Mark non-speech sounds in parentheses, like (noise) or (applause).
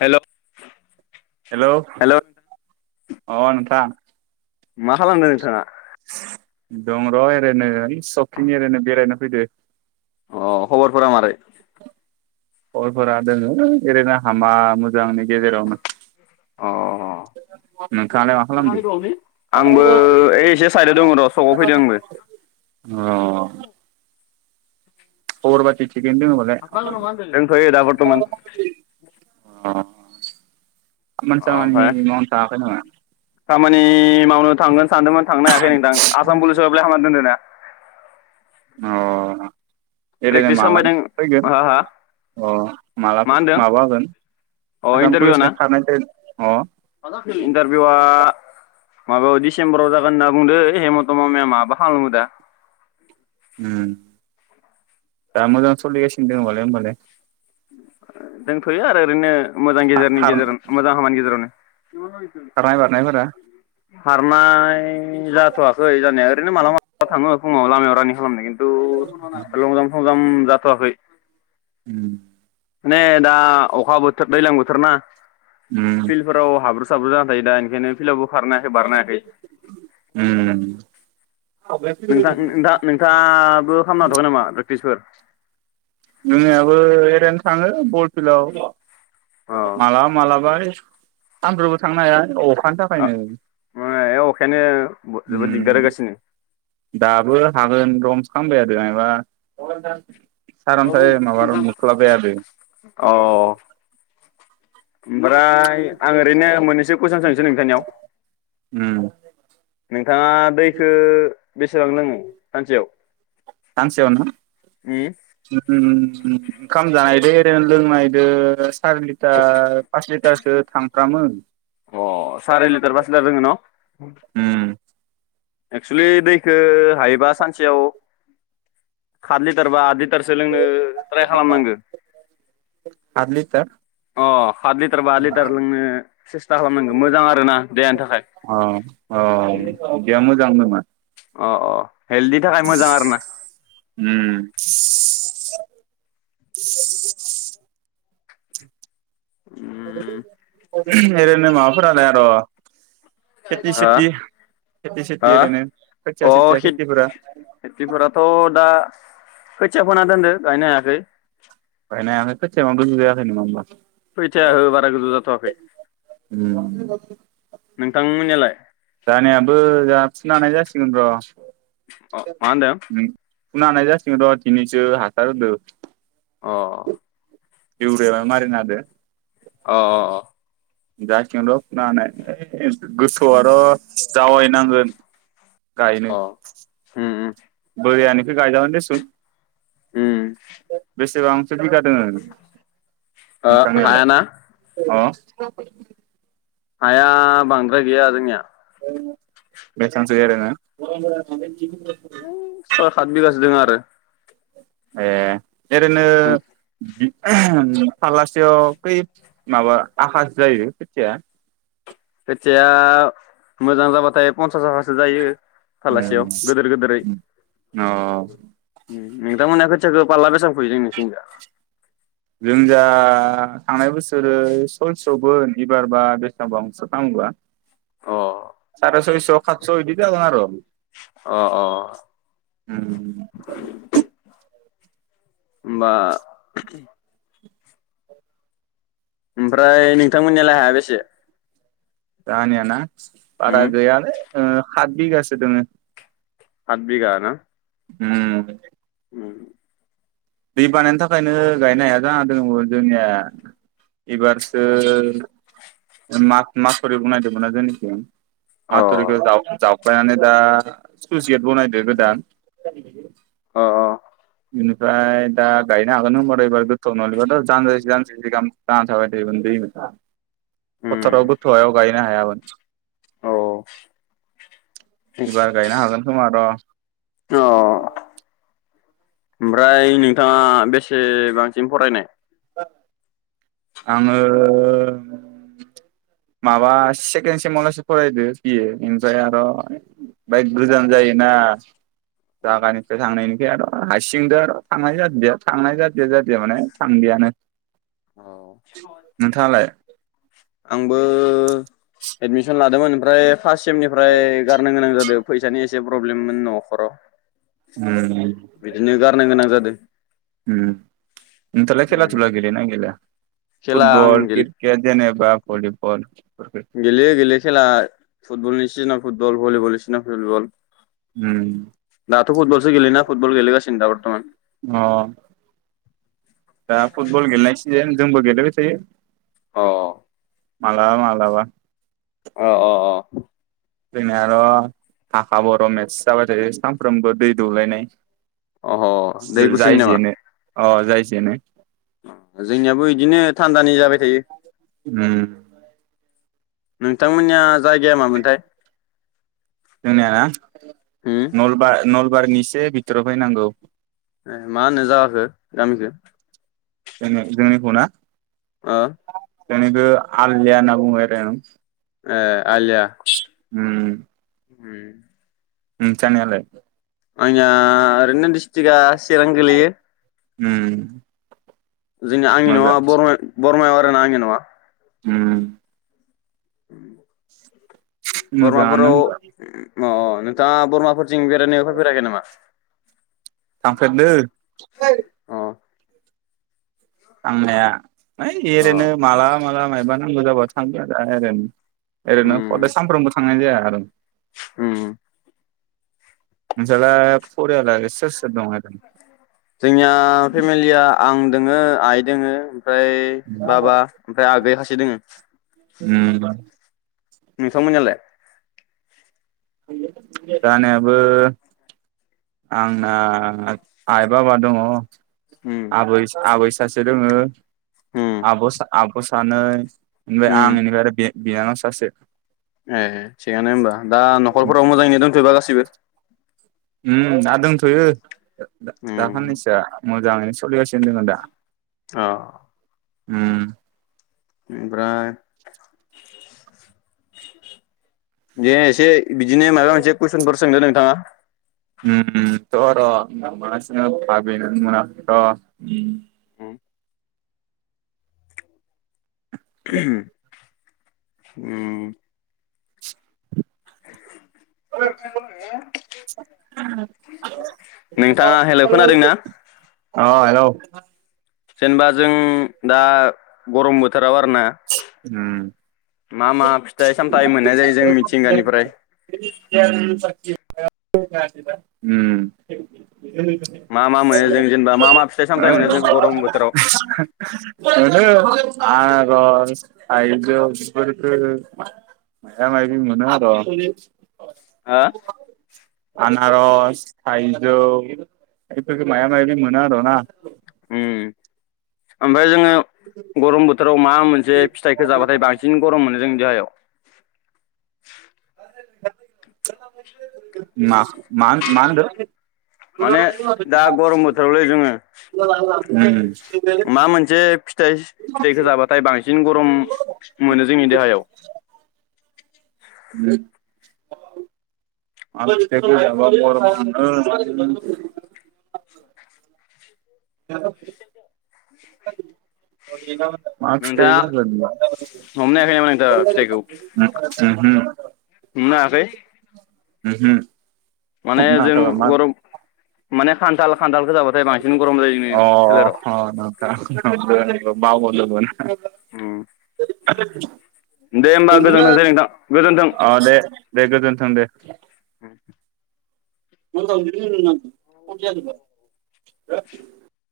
हेल' hello hello अ नोंथां मा खालामदों नोंथाङा दं र ओरैनो सकथिं ओरैनो बेरायनो फैदो अ खबरफोरा मारै खबरफोरा दोङो एरैनो हामा मोजांनि गेजेरावनो अ नोंथांङालाय मा खालामदो? आंबो ओइ एसे साइदआव दङ र' सकआव फैदों आंबो। (unintelligible) अ खबर बाकि (unintelligible) दंथयो दा बरतमान अ खामानि अ सामानि ओमफाय मावनो थाङाखै नामा खामानि मावनो थांगोन सानदोंमोन थांनो हायाखै नोंथां आसाम पुलिसाव एप्लाय खामना दोनदों ना अ (unintelligible) ओरैनो प्रेक्टिस माला खालामबायदों फैगोन हा हा अ माला मा होनदों माबा होगोन आसाम पुलिसनि खारनाय दो मा जाखो इन्टारभिउआ माबायाव दिडिसेम्बराव जागोन होनना बुंदो हेमन्त मामाया माबा खामो दा उम दा मोजां सलि गासिनो दंबा होनबालाय? दंथयो आरो ओरैनो मोजां गेजेरनि खारनाय गेजेराव मोजां हामानि गेजेरावनो। बारनायफोरा खारनाय जाथवाखै जानाया ओरैनो मालाबा मालाबा थाङो फुङाव लामायाव रानिं खालामनो किन ओ लंजाम्फ संजाम्फ जाथ आखै उम माने दा अखा बोथोर, दैज्लां बोथोर ना उम फिल्डफोराव हा ब्रु जाना थायो दा ओंखायनो फिलावबो खारनो हायाखै बारनो हायाखै। उम नोंथां नोंथां नोंथाङाबो खालामनो हाथआखै नामा प्रेकटिसफोर? मोनायावबो एरैनो थाङो बल फिल्डआव। अ मालाबा मालाबा ओइ सानफ्रामबो थांनो हाया अ अ माने अखायानो जोबोद दिगदार उम होगासिनो। दाबो हागोन रखमसो खामबाय थादो मायबा सारनथाइ माबा र मोख्लामबाय अ थादो ओमफ्राय आं ओरैनो मोननैसो कुइसन सोंनोसै नोंथांनियाव? उम नोंथाङा दैखो बेसेबां लोङो सानसेयाव? सानसेयाव ना ओम उम। ओंखाम जानायदो एरेन लोंनायदो सार लिटार पास लिटार स सो थांफ्रामो। अ सारि लिटार पास लिटार लोङो न? उम एक्सुयेलि दैखौ हायोबा सानसेयाव सात लिटार बा आत लिट टारसो लोंनो ट्राय खालाम नांगो आद लिटार । अ हात लिटार बा आत लिटार लोंनो सेस्था खालामनांगौ मोजां आरोना देहानि थाखाय। अ अ बिदिया मोजां नामा? अ अ। हेल्थनि थाखाय मोजां आरो ना उम। (unintelligible) उम (unintelligible) एरैनो माबाफोरानो आर हा खेथि सेथि हा ओरैनो खोथिया अ सेथिया खेथिफोरा खेथ-खेथिफोराथ दा खोथिया फोना दोनदो गायनो हायाखै नो हायाखै खोतिया मा गोजौ जायाखै नामा होमबा फैथाया हो बारा गोजौ जाथवाखै उम नोंथां नो यालाय जोहानियाबो जोहा फुनो हानाय जासिगोन र अ मा होनदों फुनो हानाय जासिगोन र दिनैसो हासार होदों अ इउरिया माइ मारिना होदो अ अ अ जसिगोन र फुनो हानाय ओइ गोसोआ र जावायनांगोन गायनो अ उम उम बैरियानि इखो गायजागोन दिसुन ओम बेसेबां खैबिगा दोङो ओ हायाना नोंथांनियालाय अह हाया बांद्राय गैया जोंनिया बे सान्से एरेनो है सात हाद बिगासो दङआरो एह ओरेनो (unintelligible) कै माबा आहास जायो खोथिया? खोथिया मोजां जाबाथाय पन्सास (unintelligible) जायो। फालासेयाव ओं गिदिर गिदिरै ओम औ उम नोंथांमोना खोथियाखौ फारला बेसेबां फोयो नोंसोनिथिंजा? जों इजा थांनाय बोसो (unintelligible) खौबो बिबार बा (unintelligible) अ सारे सयस खातस इदि जागोन आर। ओम अ अ होमबा ओमफ्राय नोंथांमोननियालाय हाया बेसे? जाहानिया ना? उम बारा गैयालै ओ हात बिगासो दङो। आद बिगा ना? उम उम दै बानायनि थाखायनो गायनाय हाया जानादो (unintelligible) एबारसो माग-माग फोर (unintelligible) (unintelligible) अ बायानो दा (unintelligible) गेत बनायदो गोदान। अ बिनिफ्राय दा गायनो हागोन होमबा दा एबार (unintelligible) (unintelligible) दै (unintelligible) उम फथाराव (unintelligible) गाय (unintelligible) औ औ इबार गायनो हागोन खोमा र (unintelligible) ओमफ्राय नोंथाङा बेसेबांसिम फरायनाय? आङो माबा सेकेन्द सेमलासि फरायदो बि ए ओमफ्राय आर बाय गोजान जायोना। जागा निफ्राय थांनायनि (unintelligible) थांनाय जादिया थांनाय जादिया जादिया माने थांदियानो। औ नोंथाङालाय? आंबो एदमिसन लादोंमोन ओमफ्राय फार्स्ट सेमनिफ्राय गारनो गोनां जादों फैसानि एसे प्रब्लेममोन न'खराव। बिदिनो गारनो गोनां जा (inaudible) हुम नोंथलाय खेला थुला गेलयो ना गेलया? खेला आं फुटबल, किटकेट जेनेबा भलिबल बेफोरखो? गेलेयो गेलेयो खेला फुटबलनि सिजोनाव फुटबल भलिबलनि सिजोनाव भलिबल। उम दाथ' फुटबलस गेलेयोना फुटबल गेले गा (unintelligible) बरथ'मान अ। दा फुटबल गेलनाय सिजेन जोंबो गेलेबाय थायो। अ। मालाबा मालाबा। ओ अ अ। जोंनिया र हाखा बर' मेटस जाबाय थायो सानफ्रोमबो दै दौलायनाय। अह दै गुसुनि जाय नामा? जेनो अ जाय जेनो। अ जोंनियाबो इदिनो थान्दानि जाबाय थायो। उम। नोंथांमोन्निया जायगाया मामोन्थाय? जोंना नलबा नल बारिनि से बिथोराव फैनांगौ। ए मा होनो जाखो गामिखो? जों जोंनिखौ ना? आ। जोंनिखौ आलनिया होन्ना बुङो आरो। ओ आलिया। उम। नोंथांनियालाय? आनिया ओरैनो दिसट्रिक आ चिरां गोलैयो। उम। जोंनि आंनि नआ मोजां बर' बरमायाव आरोना‌ आंनि नङा। उम। मोजाङानो बरमाफोराव होनबा। अ नोंथाङा बरमाफोर थिं बेरायनायावफोर बेरायनो फैफेराखै नामा? थांफेरदो ओइ, अ आंनाया, माय अ एरोनो मालाबा मालाबा मायबा, फोननो जाबा थांगोन आरो। ओरैनो उम खदाय सानफ्रोमबो थांनाय जाया आरो। (inaudible) उम। (inaudible) नोंसालाय फरियाल सो सो दं ओ जोंनिया फेमिलिया आं। दोङो आइ दोङो। ओफ्राय बाबा ओमफ्राय आगै हासे दङ उम नोंथां मोननियालाय? (unintelligible) जानायाबो आंना आइ बाबा दङो। उम आबैस आबैस। सासे दङो। उम आबस आबस। सानै ओनबाय आं उम बेनिफ्राय आरो बे, बिनानाव सासे, ए थिगानो होनबा दा न'खरफोराव मोजाङैनो दंजोबोबा गासिबो उम दा दंथयो दा दा उम खानैसोआ मोजाङैनो सोलिगासिनो दोङो दा? औ उम ओमफ्राय दे एसे बिदिनो माबा मोनसे कुइसनफोर सोंदो नोंथाङा, ओम ओम र र मा सोंनो भाबेनानै मोनाखै र' उम उम ओम ओम नोंथाङा हेलौ खोनादोंना (unintelligible) औ हेलौ, (inaudible) जेनेबा जों दा। गरम बोथोर। मा मा उम फिथाइ सामथाइ मोननाय जायो जों मिथिंगानिफ्राय उम। उम। मा मा मोनो जों जेनेबा मा मा फिथाइ सामथाइ (unintelligible) मोनो जों गरम बोथोराव ओहो (unintelligible) आनारस, थायजौ बेफोरखौ माइबा मायबि मोनो आरो हो? आनारस, थाइजौ बेफोरफोरखौ मायबा मायबि मोनो आरोना। उम ओम फ्राय जोङो गरम बोथोराव मा मोनसे फिथाइखौ जाबाथाय बांसिन गरम मोनो जों देहायाव। मा मा मा होनदों? माने दा गरम बोथोरावलैय जोंङो। उम उम। मा मोनसे फिथाइ फिथाइखौ जाबाथाय बांसिन गरम मोनो जोंनि देहायाव? उम मा फिथाय? (inaudible) (inaudible) (inaudible) मा फिथाइ नोंथाङा जागोन हमनो हायाखै नामा (unintelligible) नोंथाङा फिथाइखौ उमहो ओमहो हमनो हायाखै माने जों गरम माने खान्थाल खान्थालखो जाबाथाय बां अ अ नोंथां (unintelligible) बावगारदोंमोन उम (unintelligible) दे होमबा गोजोनथोंसै नोंथां गोजोनथों अ दे दे गोजोन्थों दे। उम (unintelligible) (unintelligible)